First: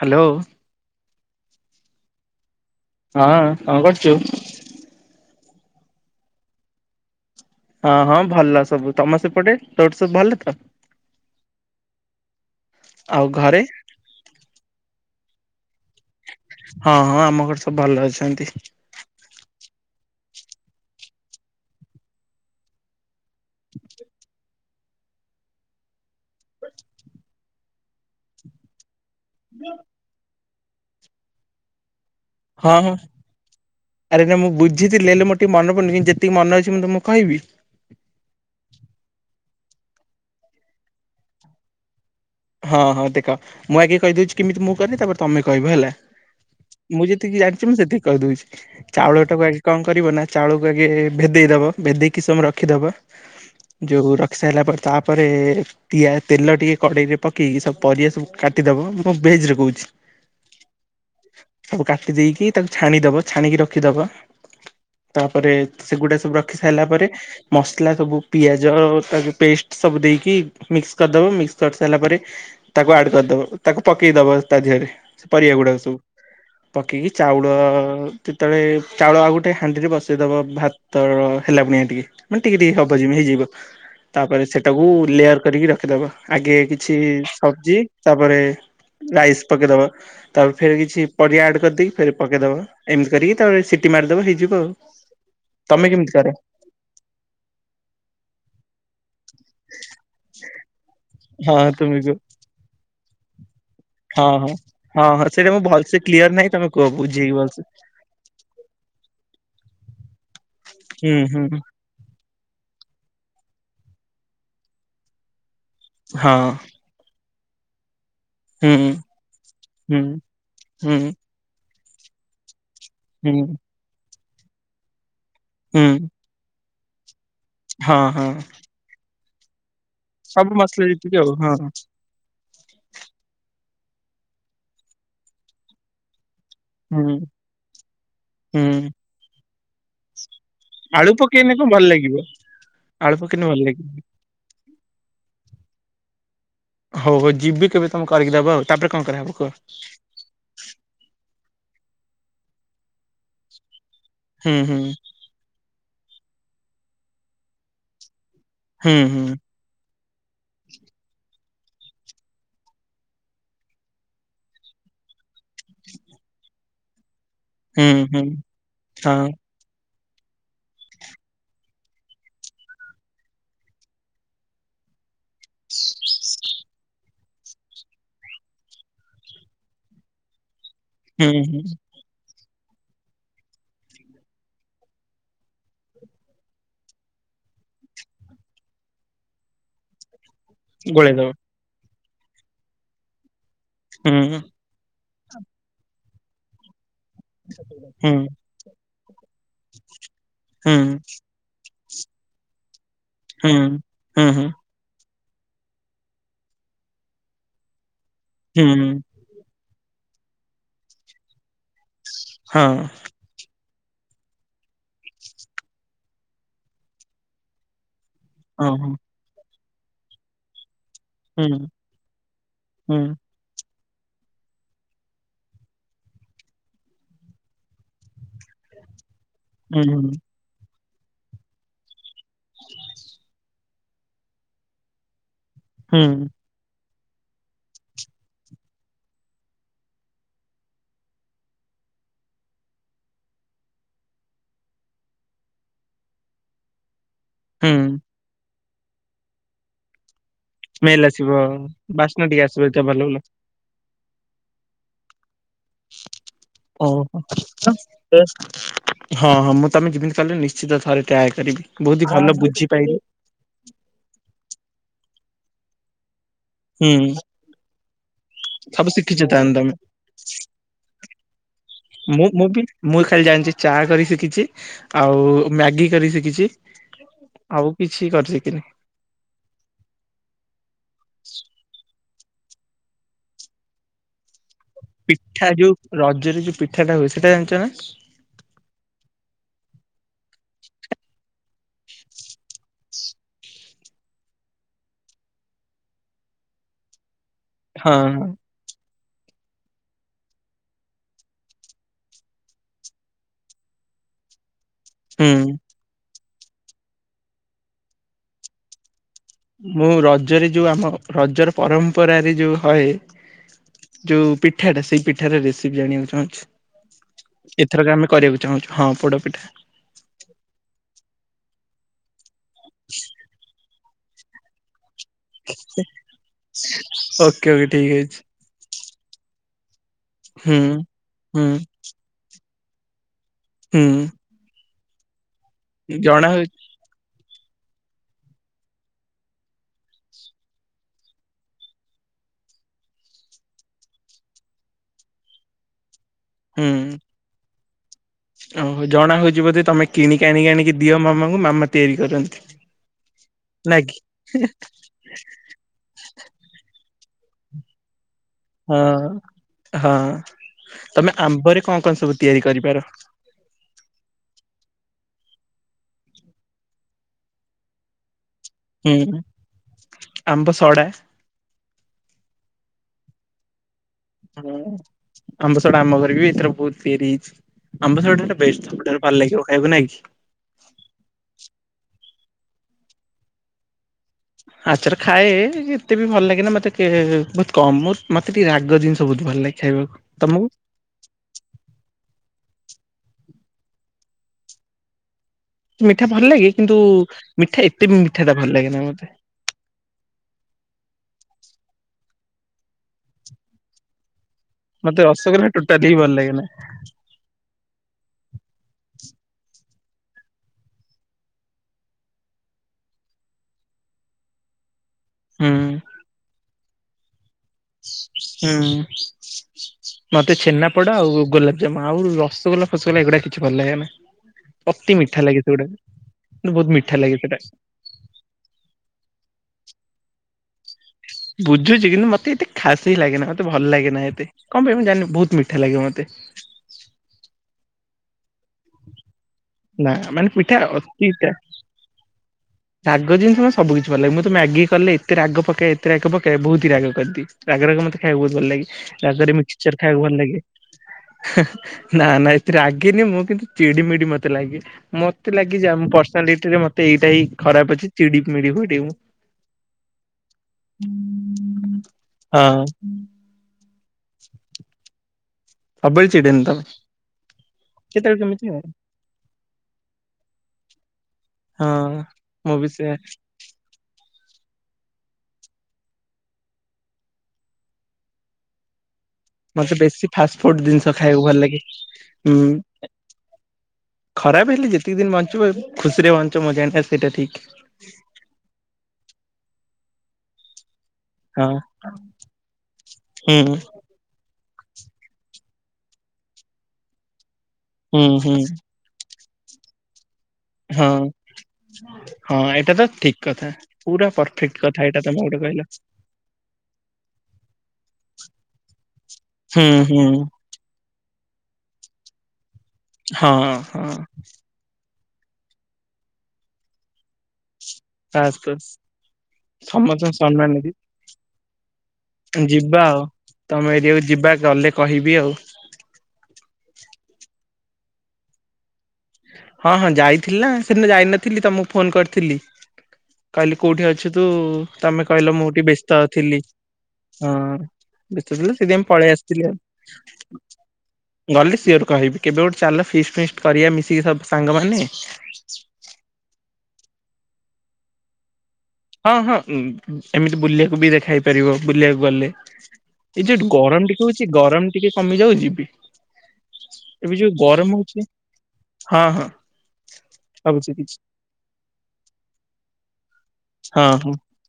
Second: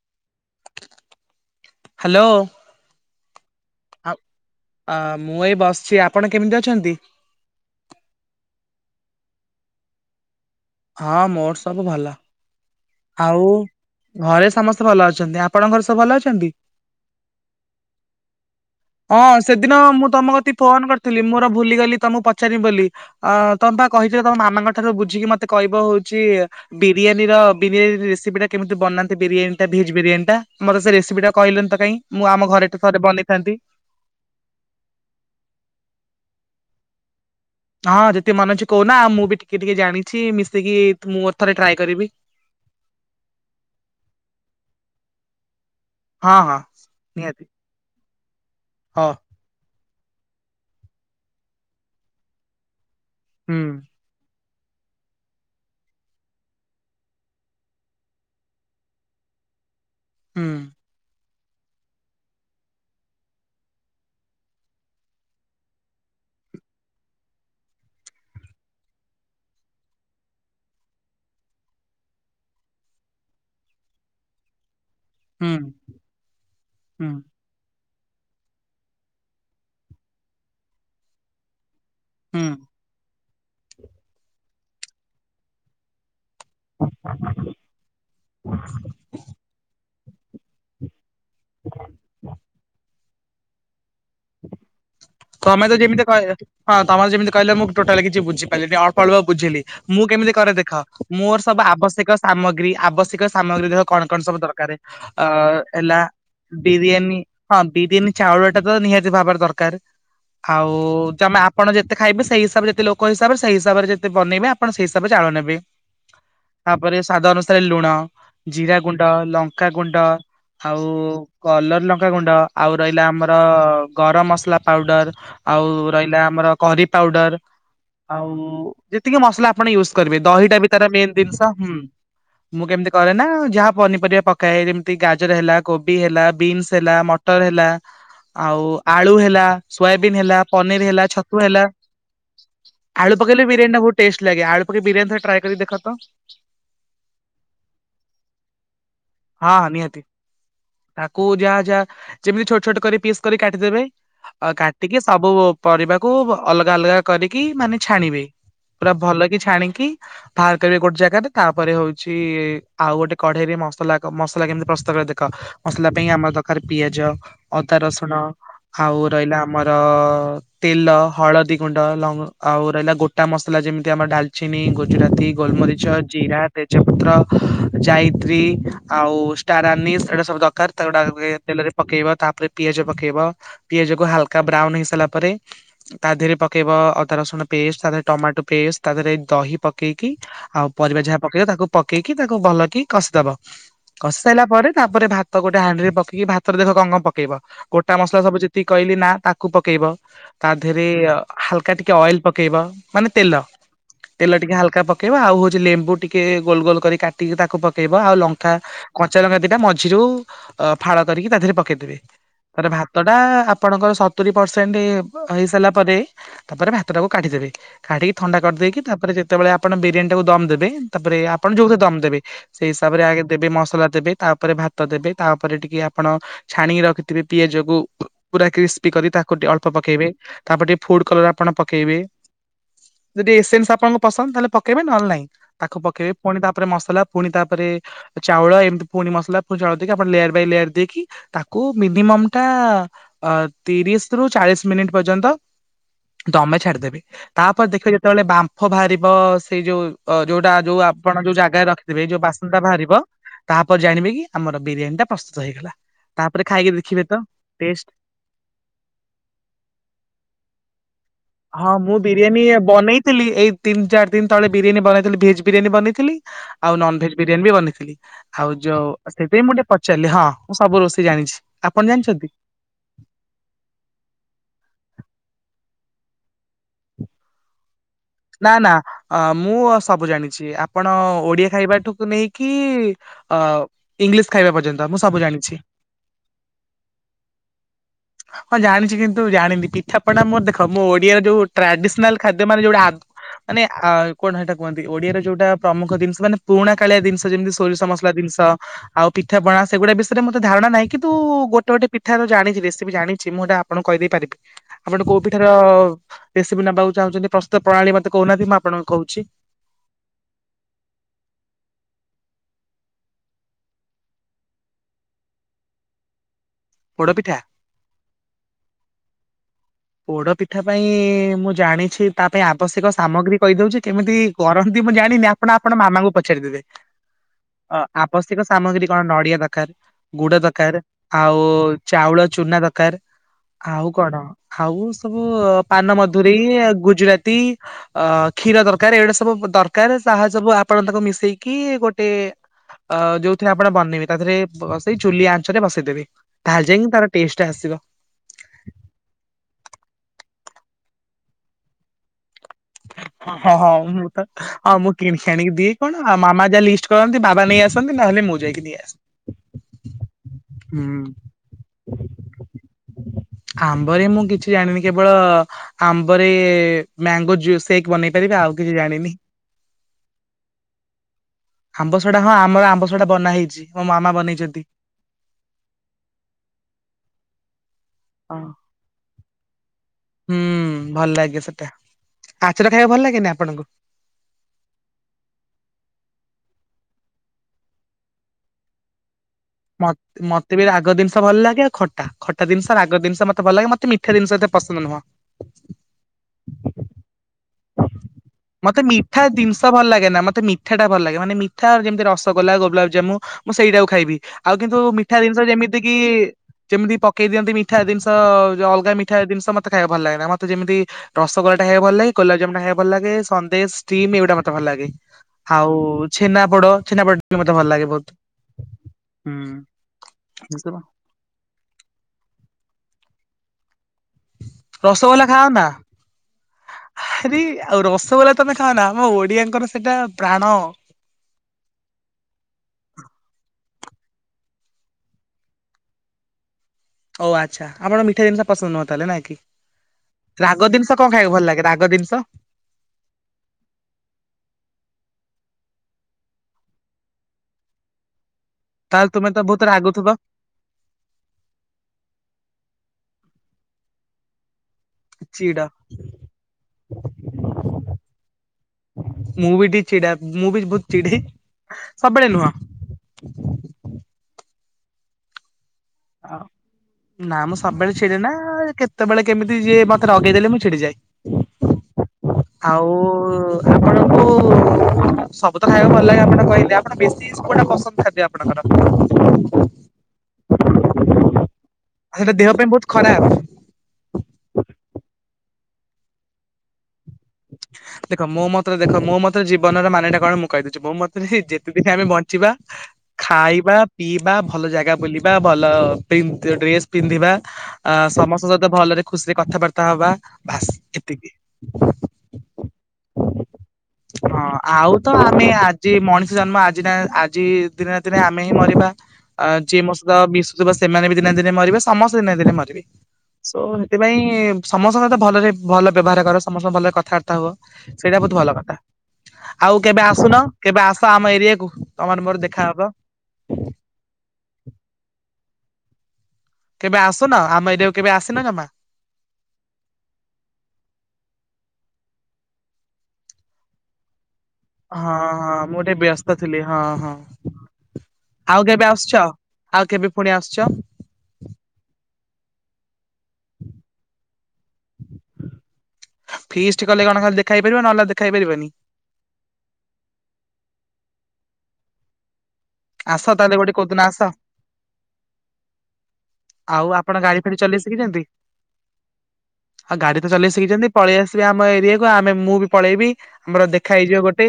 Hello. Hello. ହଁ କଣ ଆ କରୁଛୁ? ମୁଁ ଏଇ ବସିଛି ଆପଣ କେମିତି ଅଛନ୍ତି? ହଁ ହଁ ଭଲ ସବୁ ତମ ସେପଟେ ତୋର ସବୁ ଭଲ ତ? ହଁ ମୋର ସବୁ ଭଲ। ଆଉ ଘରେ ସମସ୍ତେ ଭଲ ଅଛନ୍ତି ଆପଣଙ୍କ ଘରେ ସବୁ ଭଲ ଅଛନ୍ତି? ହଁ ହଁ ଆମ ଘର ସବୁ ଭଲ ଅଛନ୍ତି। ହଁ ସେଦିନ ମୁଁ ତମ କତି ଫୋନ କରିଥିଲି ମଁର ଭୁଲିଗଲି ତମକୁ ପଚାରିବି ବୋଲି ଅ ତମ ପା କହିଥିଲେ ତମ ମାମାଙ୍କ ଠାରୁ ବୁଝିକି ମତେ କହିବ ହ ବିରିୟାନୀ ର ବିରିୟାନୀ ରେସିପି ଟା କେମିତି ବନାନ୍ତି ବିରିୟାନୀ ଟା ଭେଜ ବିରିୟାନୀ ଟା? ମୋତେ ସେ ରେସିପି ଟା କହିଲନି ତ କାଇହିଁ ମୁଁ ଆମ ଘରେ ହଁ ଟେ ହଁ ଥରେ ବନେଇଥାନ୍ତି। ଆରେ ମୁଁ ବୁଝିଥିଲି ହେଲେୋ ଟିକେ ମନ ପଡ଼ନି କି ଯେତିକି ମନ ଅଛି ମୁଁ ତଁ କହିବି? ହଁ ଯେତିକି ମନେ ଅଛି କହୁନା ମୁଁ ବି ଟିକେ ଟିକେ ଜାଣିଛି ମିଶିକି ମୁଁ ଥରେ ଟ୍ରାଏ କରିବି। ହଁ ହଁ ଦେଖ ମୁଁ ଆଜ୍ଞା କହିଦଉଛି କେମିତି ମୁଁ କରିନି ତାପରେ ତମେ କହିବ ହେଲା। ହଁ ହଁ ମୁଁ ଯେତିକି ନିହାତି ଜାଣିଛି ମୁଁ ସେତିକି କହିଦଉଛି ହଁ ଚାଉଳଟାକୁ ଆ କଣ କରିବନା ଚାଉଳକୁ ଆଗେ ଭେଦେଇ ଦବ ଭେଦେଇ କିଛିସମୟ ରଖିଦବ ହୁଁ। ଯୋଉ ସାରିଲା ପରେ ତାପରେଆ ତେଲ ଟିକିଏ କଡେଇରେ ପକେଇକି ସବୁ ପରିବା ସବୁ କାଟିଦେବ ମୁଁ ମୁଁ ଭେଜ୍ରରେ କହୁଛି ହୁଁ। ତାବୁ କାଟି ଦେଇକି ତାକୁ ଛାଣିଦବ ଛାଣିକି ରଖିଦବ ତାପରେ ସେଗୁଡା ସବୁ ରଖି ସାରିଲା ପରେ ମସଲା ସବୁ ପିଆଜ ତା ପେଷ୍ଟ ସବୁ ଦେଇକି ମିକ୍ସ କରିଦବ ମିକ୍ସ କରି ସାରିଲା ପରେ ତାକୁ ଆଡ କରିଦବ ତାକୁ ପକେଇଦବ ତା ଦେହରେ। ସେ ହୁଁ ପରିବା ଗୁଡାକ ସବୁ ପକେଇକି ହୁଁ ଚାଉଳ ଚାଉଳ ଯେତେବେଳେ ଚାଉଳ ଆଉ ଗୋଟେ ହାଣ୍ଡିରେ ବସେଇଦେବ ଭାତ ହେଲା ପୁଣିଆ ଟିକେ। ମାନେ ହୁଁ ଟିକେ ଟିକେ ହବ ଯେିମ ହେଇଯିବ ତାପରେ ସେଟାକୁ ଲେୟର କରିକି ରଖିଦବା ଆଗେ କିଛି ସବଜି ତାପରେ ରାଇସ୍ ପକେଇଦବା ତାପରେ ଫେର କିଛି ପରିବା ଆଡ କରିଦେଇକି ଫେର ପକେଇଦବ ଏମିତି କରିକି ତାରେ ସିଟି ମାରିଦବ ହେଇଯିବ ଆଉ ତମେ ତ ଯେମିତି କେମିତି କ କର ହଁ ତମେ ତ ଯେମିତି କହିଲେ ମୁଁ ଟୋଟାଲି କିଛି ବୁଝି ପାରିଲିନି ଅଲ୍ପ ଅଲ୍ପ ବୁଝିଲି ମୁଁ କେମିତି କରେ ଦେଖ ମୋର ସବୁ ହଁ ତୁମେ ଆବଶ୍ୟକ କୁହ ସାମଗ୍ରୀ ଆବଶ୍ୟକ ସାମଗ୍ରୀ ଦେଖ କଣ କଣ ହଁ ସବୁ ହଁ। ଦରକାର ହଁ ଅ ହଁ ସେଇଟା ମୁଁ ଭଲସେ ହେଲା କ୍ଲିୟର ନାହିଁ ତମେ କୁହ ବିରିୟାନୀ ବୁଝେଇକି ହଁ ଭଲସେ ବିରିୟାନୀ? ଚାଉଳ ଟା ତ ନିହାତି ଭାବରେ ଦରକାର ଆଉ ହୁଁ ତମେ ହୁଁ ଆପଣ ଯେତ- ତ ଖାଇବେ ସେଇହିସାବରେ ଯେତେ ଲୋକ ହିସାବ ସେଇ ହିସାବରେ ଯେତେ ବନେଇବେ ଆପଣ ସେଇ ହିସାବରେ ଚାଉଳ ନେବେ। ହଁ। ତାପରେ ସ୍ଵାଦ ଅନୁସାରେ ଲୁଣ ହୁଁ ଜିରା ଗୁଣ୍ଡ ଲଙ୍କାଗୁଣ୍ଡ ହୁଁ ଆଉ ହୁଁ କଲର ଲଙ୍କାଗୁଣ୍ଡ ଆଉ ରହିଲା ହୁଁ ଆମର ଗରମ ମସଲା ପାଉଡର ଆଉ ହୁଁ ରହିଲା ଆମର କରି ପାଉଡର ହଁ ଆଉ ହଁ। ଯେତିକି ମସଲା ଆପଣ ୟୁଜ କରିବେ ସବୁ ଦହିଟା ବି ମସଲା ତାର ମେନ୍ ଯେତିକି ଆଉ ଜିନିଷ ହଁ ହୁଁ। ମୁଁ କେମିତି କରେ ନା ଯାହା ପନିପରିବା ପକା ଯେମିତି ଗାଜର ହେଲା କୋବି ହେଲା ବିନ୍ସ ହେଲା ହୁଁ ମଟର ହେଲା ଆଉ ହୁଁ ଆଳୁ ହେଲା ସୋୟାବିନ ହେଲା। ପନିର ହେଲା ଆଳୁ ଛତୁ ପକେଇଲେ ହେଲା କଣ ଭଲ ଲାଗିବ। ଆଳୁ ପକେଇଲେ ବିରିୟାନୀ ଟା ବହୁତ ଟେଷ୍ଟ କି ଲାଗେ ଆଳୁପକେଇକି ବିରିୟାନି ଟ୍ରାଏ କରିକି ଦେଖ ତ ହଉ ହଉ ଯିବି କେବେ ତମେ କରିକି ଦବ ଆଉ? ତାପରେ କଣ କରାହେବ? ହଁ ନିହାତି ତାକୁ ଯାହା ଯାହା ଯେମିତି ଛୋଟ ଛୋଟ କରି ପିସ୍ କରି କାଟିଦେବେ। ଆ ହୁଁ ହୁଁ କାଟିକି ସବୁ ପରିବାକୁ ଅଲଗା ଅଲଗା କରିକି ମାନେ ଛାଣିବେ। ପୁରା ହୁଁ ଭଲ ହୁଁ କି ଛାଣିକି। ବାହାର କରିବେ ଗୋଟେ ଜାଗାରେ ତାପରେ ହଉଛି ଆଉ ଗୋଟେ କଢେଇରେ ମସଲା ମସଲା କେମିତି ପ୍ରସ୍ତୁତ କରିବେ ଦେଖ ମସଲା ପାଇଁ ଆମର ଦରକାର ପିଆଜ ଅଦ ହୁଁ ରସୁଣ ହୁଁ ଆଉ ହଁ ରହିଲା ଆମର ତେଲ ହଳଦୀ ଗୁଣ୍ଡ ଲ ଆଉ ରହିଲା ଗୋଟା ମସଲା ଯେମିତି ଆମର ଡାଲ ଚିନି ଗୁଜୁରାତି ଗୋଲମରିଚ ଜିରା ତେଜପତ୍ର ଯାଇତ୍ରୀ ଆଉ ଷ୍ଟାରାନିସ ସେଇଟା ସବୁ ଦରକାର ତା ଗୁଡା ହୁଁ ତେଲ ହୁଁ ରେ ପକେଇବ ତାପରେ ପିଆଜ ପକେଇବ ପିଆଜ କୁ ହାଲକା ବ୍ରାଉନ ହେଇ ସାରିଲା ପରେ ତା ଦେହରେ ପକେଇବ ଅଦା ରସୁଣ ପେଷ୍ଟ ତା ଦେହରେ ଟମାଟୋ ପେଷ୍ଟ ତା ଦେହରେ ଦହି ପକେଇ ପକେଇକି ଆଉ ପରିବା ଯାହା ଗୋଳେଇଦବ ପକେଇବ ତାକୁ ପକେଇକି ତାକୁ ଭଲକି କଷିଦବ। କଷି ହୁଁ। ସାରିଲା ପରେ ତାପରେ ଭାତ ଗୋଟେ ହାଣ୍ଡିରେ ପକେଇକି ଭାତରେ ଦେଖ କଣ କଣ ପକେଇବ ଗୋଟା ମସଲା ସବୁ। କହିଲି ନା ତାକୁ ପକେଇବ ତା ଦେହରେ ହାଲକା ଟିକେ ଅଏଲ ପକେଇବ। ମାନେ ତେଲ ତେଲ ଟିକେ ହାଲକା ପ ପକେଇବ ଆଉ ହଉଛି ଲେମ୍ବୁ ଟିକେ ଗୋଲ ଗୋଲ କରି କାଟିକି ତାକୁ ପକେଇବା ଆଉ ଲଙ୍କା ଚାଲଙ୍କାତିଟା ମଝିରୁ ଫାଳ କରିକି ତା ଦେହରେ ପକେଇଦେବେ ତାରେ ଭାତଟା ଆପଣଙ୍କର ସତୁରି ପରସେଣ୍ଟ ହେଇ ସାରିଲା ପରେ ତାପରେ ଭାତଟାକୁ କାଢି ଦେବେ। କାଢ଼ିକି ଥଣ୍ଡା କରିଦେଇକି ତାପରେ ଯେତେବେଳେ ଆପଣ ବିରିୟାନୀଟାକୁ ଦମ୍ ଦେବେ। ତାପରେ ଆପଣ ହୁଁ, ଯୋଉଥିରେ ଦମ ଦେବେ ସେଇ ହିସାବରେ ହୁଁ, ଆଗ ଦେବେ ମସଲା ଦେବେ ତାପରେ ଭାତ ଦେବେ ତାପରେ ଟିକେ ଆପଣ ଛାଣିକି ରଖିଥିବେ ପିଆଜକୁ ପୁରା କ୍ରିସ୍ପି କରି ତାକୁ ଟିକ ଅଳ୍ପ ହୁଁ, ପକେଇବେ ହୁଁ, ତାପରେ ଟିକେ ଫୁଡ କଲର ଆପଣ ପକେଇବେ। ଯଦି ଏସେନ୍ସ ଆପଣଙ୍କୁ ପସନ୍ଦ ତାହେଲେ ପକେଇବେ ନହେଲେ ନାହିଁ। ତାକୁ ପକେଇବେ ହୁଁ, ପୁଣି ତାପରେ ମସଲା ପୁଣି ତାପରେ ଚାଉଳ ଏମିତି ପୁଣି ମସଲା ପୁଣି ଚାଉଳ ଦେଇକି ଆପଣ ଲେୟାର ବାଇ ଲେୟାର ଦେଇକି ତାକୁ ମିନିମମ ଟା ଅ ତିରିଶ ରୁ ଚାଳିଶ ମିନିଟ୍ ପର୍ଯ୍ୟନ୍ତ ତମେ ଛାଡିଦେବେ। ତାପରେ ଦେଖ ହୁଁ, ଯେତେବେଳେ ବାମ୍ଫ ବାହାରିବ ସେଇ ଯୋଉ ଅ ଯୋଉଟା ଯୋଉ ସ୍ମେଲ୍ ଆପଣ ଆସିବ, ଯୋଉ ଜାଗାରେ ରଖିଥିବେ ଏ ଯୋଉ ବାସ୍ନା ଟିକେ ଆସିବ ବାସ୍ନାଟା ଏଇଟା ଭଲ ବାହାରିବ। ଭଲ। ତାପରେ ଜାଣିବେ କି ଆମର ବିରିୟାନୀ ଟା ପ୍ରସ୍ତୁତ ହେଇଗଲା ତାପରେ ଖା ଓ ସେ ହଁ ହଁ ମୁଁ ତମେ ଯେମିତି କିଲ ନିଶ୍ଚିତ ଥରେ ଟ୍ୟା କରିବି ହଁ ମୁଁ ବହୁତ ହି ଭଲ ବିରିୟାନୀ ବୁଝ ବନେଇଥିଲି ଏଇ ତିନ୍ ଚାର୍ ଦିନ ତଳେ ବିରିୟାନୀ ବନେଇଥିଲି ଭେଜ୍ ବିରିୟାନୀ ବେଇଥିଲି ଆଉ ହୁଁ, ନନଭେଜ୍ ବିରିୟାନୀ ବି ବନେଇଥିଲି। ସବୁ ଶିଖିଛ ସେଇଥିପାଇଁ ତାହେଲେ ମୁଁ ଟିକେ ତମେ। ପଚାରିଲି ହଁ ମୁଁ ସବୁ ରୋଷେଇ ଜାଣିଛି। ଅ ଆପଣ ମୁଁ ଜାଣିଛନ୍ତି? ମୁଁ ବି ମୁଁ ଖାଲି ଜାଣିଚି ଚା କରି ଶିକିଚି ଆଉ ମ୍ୟାଗି କରି ଶିକିଚି। ଆଉ କିଛି କର୍ ନାଁ ନାଁ ଅ ମୁଁ ସବୁ ଜାଣିଛି ଆପଣ ଓଡ଼ିଆ ଖାଇବାଠୁକୁ ନେଇକି ଅ ଇଂଲିଶ୍ ଖାଇବା ପ ପିଠା ଯୋଉ ରଜରେ ଯୋଉ ପିଠାଟା ହୁଏ ସେଟା ଜାଣିଚ ନାଁ? ହଁ ଜାଣିଛି କିନ୍ତୁ ଜାଣିିନି ପିଠାପଣା ମୋର ଦେଖ ମୋ ଓଡ଼ିଆର ଯୋଉ ଟ୍ରାଡିସନାଲ୍ ଖାଦ୍ୟ ମାନେ ଯୋଉଟା ଆ ମାନେ ଆ କଣ ହେଟା କୁହନ୍ତି ଓଡ଼ିଆର ଯୋଉଟା ପ୍ରମୁଖ ଦିନିଷ ମାନେ ପୁରୁଣା କାଳିଆ ଦିନିଷ ଯେମିତି ଷୋରିଷ ହଁ, ମସଲା ହଁ, ଦିନଷ। ଆଉ ପିଠା ପଣା ସେଗୁଡ଼ା ବିଷୟରେ ମତେ ଧାରଣା ନାହିଁ କିନ୍ତୁ ଗୋଟେ ଗୋଟ ପିଠା ତ ଜାଣିଚି ବେଶ୍ ତେ ବି ଜାଣିଛି ମୁଁ ଏଟା ଆପଣୁ କହିଦେଇ ପାରିବି ଆପଟେ କୋଉ ହୁଁ। ପିଠାର ଏ ସବୁ ନବାକୁ ଚାହୁଁଚନ୍ତି ପ୍ରସ୍ତୁତ ପ୍ରଣାଳୀ ମତେ କହୁହାନ୍ତି ମୁଁ ଆପଣଙ୍କୁ କହୁଚି। ମୁଁ ରଜରେ ଯୋଉ ଆମ ରଜର ପରମ୍ପରାରେ ଯୋଉ ହଏ ଯୋଉ ପିଠାଟା ସେଇ ପିଠାର ରେସିପି ଜାଣିବାକୁ ଚାହୁଁଚି। ପୋଡ଼ପିଠା? ଏଥରକ ଆମେ କରିବାକୁ ଚାହୁଁଚୁ ହଁ ପୋଡ଼ପିଠା। ପୋଡ଼ପିଠା ପାଇଁ ମୁଁ ଜାଣିଛି ତା ପାଇଁ ଆବଶ୍ୟକ ସାମଗ୍ରୀ କହିଦଉଛି କେମିତି କରନ୍ତି ମୁଁ ଜାଣିନି ଆପଣ ଆପଣ ମାମାଙ୍କୁ ପଚାରିଦେବେ ଓକେ ଓକେ ଅ ଠିକ ଅଛି ଆବଶ୍ ତିକ ସାମଗ୍ରୀ କଣ ନଡ଼ିଆ ଦରକାର ଗୁଡ଼ ହୁଁ ଦରକାର ଆଉ ହୁଁ ଚାଉଳ ଚୁନା ଦରକାର ହୁଁ ଆଉ କଣ ଆଉ ସବୁ ପାନ ଜଣା ମଧୁରୀ, ହଉ ଗୁଜୁରାତି। ଅ କ୍ଷୀର ଦରକାର ଏଉଡ଼ା ସବୁ ଦରକାର ତାହା ସବୁ ଆପଣ ତାଙ୍କୁ ମିଶେଇକି ଗୋଟେ ଅ ଯୋଉଥିରେ ଆପଣ ବନେଇବେ ତାଧେରେ ବସେଇ ଚୁଲି ଆଞ୍ଚରେ ବସେଇଦେବେ। ତାହାଲେ ହୁଁ ଯାଇଁକି ତାର ଟେଷ୍ଟେ ଆସିବ। ଓହୋ ଜଣା ହଉଚି ବୋଧେ ତମେ କିଣିକି ଆଣିକି ଆଣିକି ଦିଅ ମାମାଙ୍କୁ ମାମା ତିଆରି କରନ୍ତି। ହଁ ହଁ ନା କି ମୁଁ ତ ହଁ ମୁଁ କିଣିି ଆଣିକି ଦିଏ କଣ ଆ ମାମା ଯାହା ଲିଷ୍ଟ କରନ୍ତି ବାବା ନେଇ ଆସନ୍ତି ନହେଲେ ମୁଁ ଯାଇ ହଁ ହଁ ହୁଁ। ତମେ ଆମ୍ବରେ କଣ କଣ ସବୁ ତିଆରି କରିପାର? ଆମ୍ବରେ ମୁଁ କିଛି ଜାଣିନି କେବଳ ଆମ୍ବରେ ମ୍ୟାଙ୍ଗୋ ଜୁସ୍ ସେକ୍ ବନେଇ ପାରିବି ତ ଆଉ କିଛି ଜାଣିନି। ହୁଁ ଆମ୍ବ ସଡ଼ା। ଆମ୍ବସଡ଼ା ହଁ ଆମର ଆମ୍ବସଡ଼ା ବନା ହେଇଚି। ହଁ ଆମ୍ବସଡ଼ା ଆମ ଘରେ ବି ଏଇଥର ବୋହୁତ ତିଆରି ହେଇଚି। ଆମ୍ବସଡ଼ା ହେଟା ବେଷ୍ଟ୍ ସବୁଠାରୁ। ଭଲ ଲାଗିବ ଖାଇବାକୁ, ନାଁ କି? ହୁଁ ଭଲ ଲାଗେ ସେଟା ଆଚାର ଖାଇବାକୁ ଭଲ ଲାଗେନି ଆପଣଙ୍କୁ? ଆଚାର ଖାଏ ଏତେ ବି ଭଲ ଲାଗେନା ମତେ କେ ବହୁତ କମ୍ ମୋ ମତେ ଟିକେ ରାଗ ଜିନିଷ ବୋହୁତ ଭଲ ଲା ମ ମତେ ବି ରାଗ ଦିନ୍ ଥ ଭଲ ଲାଗେ ଆଉ ଖଟା। ଖଟା ଦିନିଷ ରାଗ ଦିନିଷ ମତେ ଭଲ ଲାଗେ। ମତେ ମିଠା ଦିନିଷ ଏତେ ପସନ୍ଦ ନୁହଁ। ମିଠା ଭଲ ଲାଗେ କିନ୍ତୁ ମିଠା ଏତେ ବି ମିଠାଟା ଭଲ ଲାଗେ ନା ମତେ। ମିଠା ଜିନିଷ ଭଲ ଲାଗେ ନା ମତେ ମିଠାଟା ଭଲ ଲାଗେ ମାନେ ମିଠା ଆଉ ଯେମିତି ରସଗୋଲା ଗୋବଲାଜାମୁ ମୁଁ ସେଇଟାକୁ ଖାଇବି। ଆଉ କିନ୍ତୁ ମତେ ମିଠା ଜିନିଷ ରସଗୋଲା ଯେମିତି ଟୋଟାଲି କି ବି ଭଲ ଲାଗେନା ଯେମିତି ପ କେଇ ଦିଅନ୍ତି ମିଠା ଜିନିଷ ଯୋ ଅଲଗା ମିଠା ଜିନିଷ ମତେ ଖାଇବା ଭଲ ଲାଗେନା ମତେ ଯେମିତି ରସଗୋଲାଟା ହାଇଆଉ ଭଲ ଲାଗେ କୋଲାପଜାମୁଟା ହାଇଆ ଭଲ ଲାଗେ ସନ୍ଦେଶ ଷ୍ଟିମ୍ ଏଉଡ଼ା ମତେ ଭଲ ଲାଗେ। ହୁଁ ଆଉ ଛେନାପୋଡ଼ ଛେନାପୋଡ଼ ମତେ ଭଲ ଲାଗେ। ବହୁତ ହୁଁ ହୁଁ। ମତେ ଛେନାପୋଡ଼ ଆଉ ଗୋଲାପ ଜାମୁ ଆଉ ରସଗୋଲା ଫସଗୋଲା ଏଗୁଡ଼ା କିଛି ଭଲ ଲାଗେନା। ଅତି ମିଠା ରସଗୋଲା ଲାଗେ ଖାଅ ନା ସେଗୁଡ଼ାକ କିନ୍ତୁ ବହୁତ ମିଠା ଲାଗେ ସେଟା। ଆରେ ଆଉ ରସଗୋଲା ତମେ ଖାଅନା ମୋ ଓଡ଼ିଆଙ୍କର ସେଟା ପ୍ରାଣ। ବୁଝୁଚି କିନ୍ତୁ ମତେ ଏତେ ଖାସ ହିଁ ଲାଗେନାମତେ ଭଲ ଲାଗେନା ଏତେ। କଁ ପାଇଁ ମୁଁ ଜାଣିନି ବହୁତ ମିଠା ଲାଗେ ମତେ। ହଉ ଆଚ୍ଛା ଆପଣ ମିଠା ଜିନିଷ ପସନ୍ଦ ନୁହଁ ତାହେଲେ ନାଁ କି ନା ମାନେ ପିଠା ରାଗ ଦିନିଷ କଣ ଅତିଟା ଖାଇବା ଭଲ ଲାଗେ ରାଗ ଦିନିଷ? ରାଗ ଜିନିଷ ମତେ ସବୁ କିଛି ଭଲ ଲାଗେ ମୁଁ ମ୍ୟାଗି କଲେ ଏତେ ରାଗ ପକାଏ ଏତେ ରାଗ ପକାଏ ବହୁତ ରାଗ କରିଦିଏ। ରାଗ ରାଗ ମତେ ଖାଇବାକୁ ବହୁତ ଭଲ ଲାଗେ ତାହେଲେ ତୁମେ ତ ରାଗରେ ବହୁତ ମିକ୍ସଚର ଖାଇବାକୁ ରାଗୁଥିବ ଭଲ ଲାଗେ। ନା ନା ଏତେ ରାଗିନି ମୁଁ କିନ୍ତୁ ଚିଡ଼ି ମିଦି ମତେ ଲାଗେ। ମତେ ଚିଡ ଲାଗିଯା ମୋ ପର୍ସନାଲିଟିରେ ମତେ ଏଇଟା ହିଁ ଖରାପ ଅଛି ଚିଡି ମିଡି ଫିଡି ମୁଁ। ମୁଁ ବି ଟିକେ ଚିଡ଼ା ମୁଁ ଭିି ବହୁତ ଚିଢ଼େ। ସବୁବେଳେ ନୁହଁ। [inaudible] କିଡିନ୍ ତମେ। ନା ମୁଁ ସବୁବେଳେ କେତେବେଳେ ଛିଡ଼େନା କେମିତି ଆଉ କେତେବେଳେ କେମିତି ଯିଏ ମତେ ରଗେଇଦେଲେ ମୁଁ ଚିଡ଼ି ଯାଏ। ହଁ ମୁଁ ବି ସେୟା। ଆପଣଙ୍କୁ ସବୁ ତ ଖାଇବାକୁ ଭଲ ଲାଗେ ଆପଣ କହିଲେ ଆପଣ ବେଶୀଇସ୍ କଉଟା ପସନ୍ଦ ଖାଦ୍ୟ ଆପ୍ ମତେ ବେଶୀ ଫାଷ୍ଟ ଫୁଡ୍ ଜିନିଷ ଖାଇବାକୁ ଭଲ ଲାଗେ ସେଇଟା ହୁଁ। ଦେହ ପାଇଁ ବହୁତ ଖରାପ। ଖରାପ ହେଲେ ଯେତିକି ଦିନ ବଞ୍ଚିବ ଖୁସିରେ ବଞ୍ଚ ମଯା ନିଅ ସେଇଟା ଠିକ୍। ଦେଖ ମୋ ମତରେ ଦେଖ ମୋ ମତରେ ଜୀବନର ମାନେଟା କଣ ମୁଁ କହିଦଉଛି ମୋ ମ ରେହେ ହଁ ଯେତେ ଦିନି ଆମେ ବଞ୍ଚିବା ହୁଁ ଖାଇବା ପିଇବା ଭଲ ଜାଗା ବୁଲିବା ଭଲ ପିନ୍ ତ ଡ୍ରେସ୍ ପିନ୍ଧିବା। ଆ ହୁଁ ହୁଁ ସମସ୍ତଙ୍କ ସହିତ ଭଲରେ ଖୁସିରେ କଥାବାର୍ତ୍ତା ହବା। ବାସ୍ ହଁ ଏତିକି ହଁ ହେଇଟା ତ ଠିକ୍ କଥା ପୁରା ପର ହଁ ଆଉ ତ ଆମେ ଆଜି ମଣିଷ ଜନ୍ମ ଆଜି ନା ଆଜି ଦିନେ ନା ଦିନେ ଆମେ ହିଁ ମରିବା। ଆଉ ହୁଁ ଯିଏ ମୋ ହୁଁ ସହିତ ମିଶୁଥିବ ସେମାନେ ବି ଦିନେ ନା ଦିନେ ମରିବେ ସମସ୍ତେ ଦିନେ ନା ଦିନେ ମରିବେ। ହଁ ଶୋ ହଁ ହେଥିପାଇଁ ସମସ୍ତଙ୍କ ସହିତ ଭଲରେ ଭଲ ବ୍ୟବହାର କର ସମସ୍ତଙ୍କୁ ଭଲରେ କଥାବାର୍ତ୍ତା ହୁଅ। ସେଇଟା ବାସ୍ ବହୁତ ଭଲ ବାସ୍ କଥା। ଆଉ କେବେ ସମସ୍ତଙ୍କୁ ଆସୁନ ସମ୍ମାନ କେବେ ଆସ ଆମ ଏରିଆକୁୁ ତମର ମୋର ଦେଇ ଦେଖା ଯିବା ହବା। ଆଉ। ତମ ଏରିଆକୁ ଯିବା ଗଲେ କହିବି ଆଉ। କେବେ ଆଶୁନ ଆମ ଏରିଆକୁ କେବେ ଆସିନ ଜମା? ହଁ ହଁ ଯାଇଥିଲି ନା ସେଦିନ ଯାଇନଥିଲି ତମକୁ ଫୋନ୍ କରିଥିଲି। କହିଲି କୋଉଠି ଅଛୁ ତୁ ତମେ କହିଲ ହଁ ହଁ ମୁଁଟିକି ମୁଁ ଟିକେ ବ୍ୟସ୍ତ ଥିଲି ହଁ ହଁ। ବ୍ୟସ୍ତ ଥିଲୁ ଆଉ ସେଥିପାଇଁ କେବେ ମୁଁ ଆସୁଛ? ପଳେଇ ଆସିଥିଲି କେବେ ପୁଣି ଆଉ। ଆସୁଛ ଗଲେ ସିଓର କହିବି କେବେ ଗୋଟେ ଚାଲ ଫିଷ୍ଟି ଫିଷ୍ଟି କରିବା ମିଶିକି ସବୁ ସାଙ୍ଗମାନେ। ଫିଷ୍ଟି କଲେ କଣ ଖାଲି ଦେଖା ହେଇପାରିବ ନହେଲା ଆଉ ଦେଖା ହେଇପାରିବନି? ହଁ ହଁ ଏମିତି ବୁଲିବାକୁ ବି ଦେଖାହେଇପାରିବ ବୁଲିବାକୁ ଗଲେ। ଆସ ଏଇ ଯୋଉଠୁ ତାହେଲେ ଗୋଟେ ଗରମ କୋଉଦିନ ଆସ। ଟିକେହଉଚି ଗରମଟିକେ କମି ଯାଉ ଯିବି। ଆଉ ଏବେ ଆପଣ ଯୋଉ ଗାଡ଼ି ଫାଡ଼ି ଗରମ ଚଲେଇ ହଉଛି ଶିଖିଛନ୍ତି ହଁ ହଁ ଆଉ ଗାଡ଼ି ତ ଚଲେଇ ଭାବୁଛି ଶିଖିଛନ୍ତି କିଛି ପଳେଇଆସ ସିବେ ଆମ ଏରିଆକୁ ଆମେ ମୁଁ ବି ପଳେଇବି ଆମର ହଁ ଦେଖା ହଁ ହେଇଯିବ ଗୋଟେ।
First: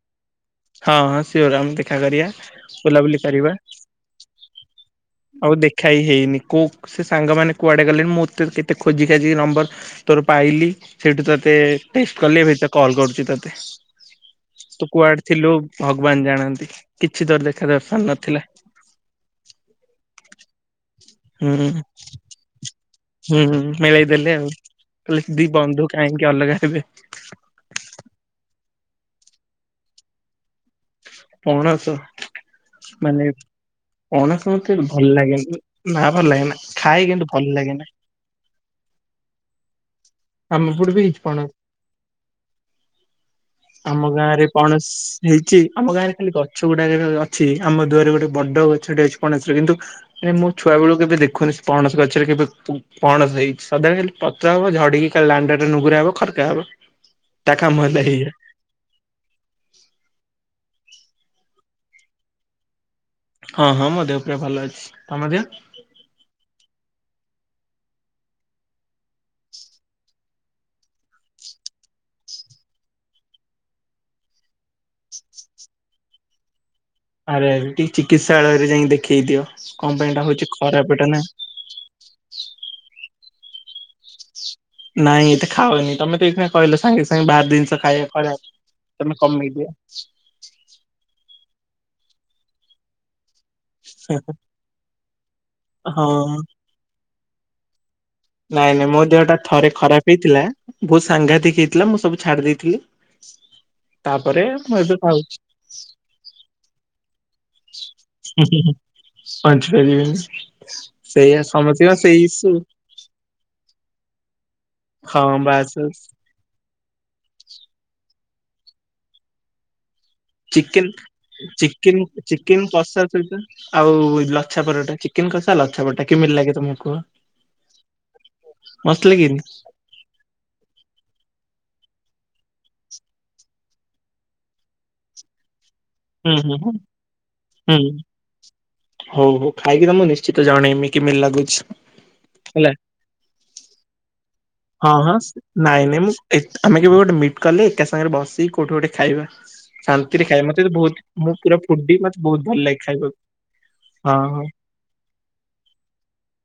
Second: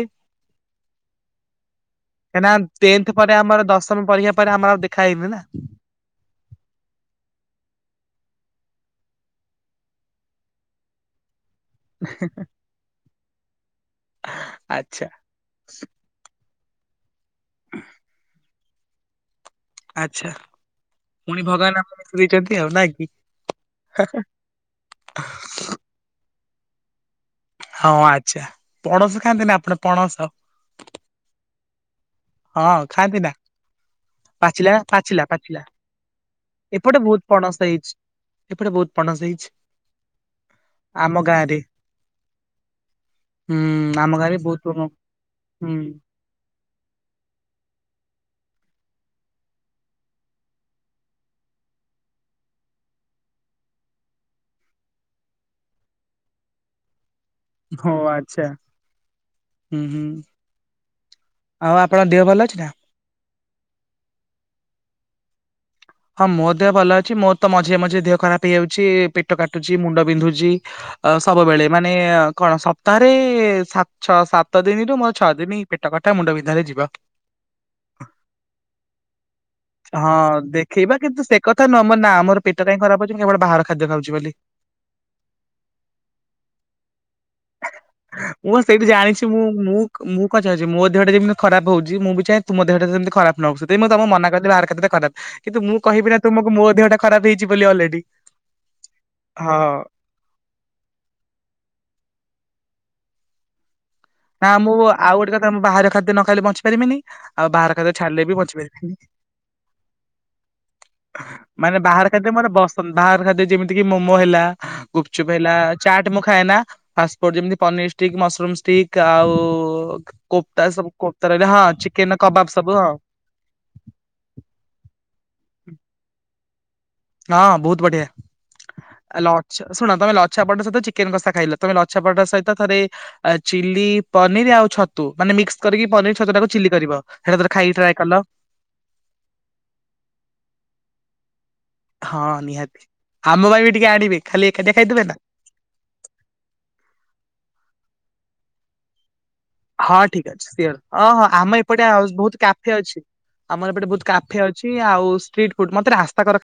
ହଁ ହଁ ସିଓର ଆମେ ଦେଖା କରିବା କାହିଁକିନା ଟେନ୍ଥ ବୁଲାବୁଲି ପରେ କରିବା ଆମର ଦଶମ ପରୀକ୍ଷା ପରେ ଆମର ଆଉ ଦେଖା ହେଇନି ନା। ଖାଇ ହେଇନି କୋ ସେସାଙ୍ଗମାନେ କୁଆଡ଼େ ଗଲେ ମୁଁ ତେ କେତେ ଖୋଜି ଖାଜିକି ନମ୍ବର ତୋର ପାଇଲି ସେଇଠୁ ତତେ ଫିଷ୍ଟି କଲି ଏବେ ତ କଲ କରୁଚି ତତେ ତୁ ଆଚ୍ଛା କୁଆଡେ ଥିଲୁ ଭଗ ବାନ ଜାଣନ୍ତି କିଛି ତୋର ଦେଖା ଦର୍ଶନ ନଥିଲା। ଆଚ୍ଛା। ପୁଣି ହୁଁ ଭଗବାନ ଆମକୁ ଦେଇଛନ୍ତି ଆଉ ନାଇଁ କି ହୁଁ ମେଳେଇଦଲେ ଆଉ। କହିଲି ଦି ବନ୍ଧୁ କାହିଁକି ଅଲଗା ହେବେ? ହଁ ଆଚ୍ଛା ପଣସ ଖାଆନ୍ତି ନା ଆପଣ ପଣସ ପଣସ। ହଁ ମାନେ ଖାଆନ୍ତି ନା। ପଣସ ମତେ ପାଚିଲା ଭଲ ପାଚିଲା ଲାଗେନି। ପାଚିଲା ନା ଭଲ ଲାଗେନା ଖାଏ ଏପଟେ କିନ୍ତୁ ବହୁତ ଭଲ ପଣସ ଲାଗେନା ହେଇଛି। ଏପଟେ ବହୁତ ପଣସ ହେଇଛି। ଆମ ଏପଟେ ବି ପଣସ। ହୁଁ ଆମ ଗାଁ ଗାଁରେ ରେ ବହୁତ ପଣ- ପଣସ ହେଇଛି ହୁଁ ଆମ ଗାଁରେ ଖାଲି ଗଛ ଗୁଡାକ ଅଛି ଆମ ଦୁଆରେ ଗୋଟେ ବଡ ଗଛଟେ ଅଛି ପଣସ କିନ୍ତୁ ହେଲେ ମୋ ଛୁଆ ବେଳକୁ କେବେ ଦେଖୁନି ପଣସ ଗଛରେ କେବେ ପଣସ ହେଇଛି ସଦାବେଳେ ପତ୍ର ଗୁଡାକ ଝଡିକି ଲଣ୍ଡା ଟା ନୁଗରେ ହବ ଖରକା ହବ। ତା କାମ ହଁ ହେଲା ଏଇଆ ଆଚ୍ଛା। ହୁଁ ହୁଁ ଆଉ ଆପଣଙ୍କ ଦେହ ଭଲ ଅଛି ନା। ହଁ ହଁ ମୋ ଦେବ ପ୍ରିୟା ଭଲ ଅଛି ତମ ଦେହ। ହଁ ମୋ ଦେହ ଭଲ ଅଛି ମୋର ତ ମଝିରେ ମଝିରେ ଦେହ ଖରାପ ହେଇଯାଉଛି ପେଟ କାଟୁଛି ମୁଣ୍ଡ ବିନ୍ଧୁଛି। ଅ ସବୁବେଳେ ମାନେ କଣ ସପ୍ତାହରେ ସାତ ଛଅ ସାତ ଦିନରୁୁ ମୋର ଛଅ ଦିନି ପେଟ କଟା ମୁଣ୍ଡ ବିନ୍ଧାରେ ଯିବ। ଆରେ ଆରେ ଟିକେ ଚିକିତ୍ସାଳୟ ରେ ଯାଇକି ଦେଖେଇ ଦିଅ କଣ ପାଇଁ ଏଇଟା ହଉଛି ଖରାପ ନା କିନ୍ତୁ ସେ କଥା ନୁହଁ ମୋ ନା ମୋର ପେଟ କାହିଁ ଖରାପ ହୋଉଛି ମୁ କେବଳ ବାହାର ଖାଦ୍ୟ ଖାଉଛି ବୋଲି। ନାଇଁ ଏତେ ଖାଉନି ତମେ ତ ଏଇଖିଣା କହିଲ ସାଙ୍ଗେ ସାଙ୍ଗେ ବାହାର ଜିନିଷ ଖାଇବା ଖରାପ୍। ମୁଁ ବା ସେଇଠି ତମେ ଜାଣିଛି ମୁଁ କମେଇ ଦିଅ। ମୁଁ ମୁଁ କଣ ଚାହୁଁଛି ମୋ ଦେହଟା ଯେମିତି ଖରାପ ହଉଛି ମୁଁ ବି ଚାହଁ ତମ ଦେହଟା ଯେମିତି ଖରାପ୍ ନ ହୋଉ ସେଥି ପାଇଁ ମୁଁ ତମ ମନା କରିଛି ବାହାର ଖାଦ୍ୟ ଖରାପ କିନ୍ତୁ ମୁଁ କହିବି ନା ହଁ ତୁମକୁ ମୋ ଦେହଟା ଖରାପ ହେଇଛି ବୋଲି ଆଲେଡୀ। ନାଇଁ ନାଇଁ ମୋ ଦେହଟା ଥରେ ଖରାପ ହେଇଥିଲା ବହୁତ ସାଂଘାତିକ ହେଇଥିଲା ମୁଁ ସବୁ ଛାଡି ଦେଇଥିଲି। ତାପରେ ନା ମୁଁ ଏବେ ଆଉ ଗୋଟେ ଖାଉଛି। କଥା ମୁଁ ବାହାର ଖାଦ୍ୟ ନ ଖାଇଲେ ବଞ୍ଚି ପାରିବେନି ଆଉ ବାହାର ଖାଦ୍ୟ ଛାଡିଲେ ବି ବଞ୍ଚି ପାରିବିନି। ବଞ୍ଚିପାରିବେନି ସେଇଆ ମାନେ ସମସ୍ତ ବା ବାହାର ଖାଦ୍ୟ ମୋର ସେଇସୁ ପସନ୍ଦ ବାହାର ଖାଦ୍ୟ ଯେମିତି କି ମୋମୋ ହେଲା ହଁ ଗୁପଚୁପ ହେଲା ବାସ୍ ବାସ୍ ଚାଟ ମ ଥାଏ ନା ଫାସ୍ଫୁଡ ଯେମତି ପନିର ଷ୍ଟିକ୍ ମସରୁମ ଷ୍ଟିକ ଆଉ କୋପ୍ତା ଚିକେନ ସବୁ କୋପ୍ତା ରହିଲେ ହଁ ଚିକେନ କବାବ ସବୁ ହଁ [unintelligible] ଆଉ ଲଛାପରଟା ଚିକେନ କଷା ଲଛା ପରଟା କେମିତି ଲାଗେ ତମକୁ କୁହ? ହଁ ବହୁତ ବଢ଼ିଆ ମସ୍ତ ଆଲ ଲାଗେନି ଛା ଶୁଣ ତମେ ଲଛା ପରଟା ସହିତ ଚିକେନ କଷା ଖାଇଲ ତମେ ଲଛା ପରଟା ସହିତ ଥରେ ଅ ଚିଲି ପନିର ଆଉ ଛତୁ ମାନେ ମିକ୍ସ କରିକ ପନିର ହୁଁ ଛତୁଟାକୁ ହୁଁ ହୁଁ ଚିଲି କରିବ ସେଟାଥରେ ଖାଇକି ହୁଁ ଟ୍ରାଏ କଲ। ହଉ ହଉ ଖାଇକି ତମକୁ ମୁଁ ନିଶ୍ଚିତ ଜଣେଇମି କିମିତି ଲାଗୁଛି। ହଁ ହେଲା। ନିହାତି ଆମ ପାଇଁ ବି ଟିକେ ଆଣିବେ। ଖାଲି ଏକାଟିଆ ହଁ ଖାଇଦେବେ ହଁ ନା। ଶ୍ ନାଇଁ ନାଇଁ ମୁଁ ଇଟ ଆମେ କେବେ ଗୋଟେ ମିଟ୍ କଲେ ଏକା ସାଙ୍ଗରେ ବସିିକ କୋଉଠି ଗୋଟେ ଖାଇବା। ହଁ ଶାନ୍ତିରେ ଠିକ୍ ଖାଏ ଅଛି ମତେ ତ ସିଅର୍ ଅ ବହୁତ ହ ମୁଁ ପୁରା ଆମ ଏପଟେ ଫୁଡି ମତେ ବହୁତ ଭଲ କାଫେ ଲାଗେ ଅଛି ଖାଇବାକୁ ଆମର ଏପଟେ ବହୁତ ହଁ କାଫେ ହଁ। ଅଛି। ଆଉ ଷ୍ଟ୍ରୀଟ ଫୁଡ଼ ମତେ ରାସ୍ତା କର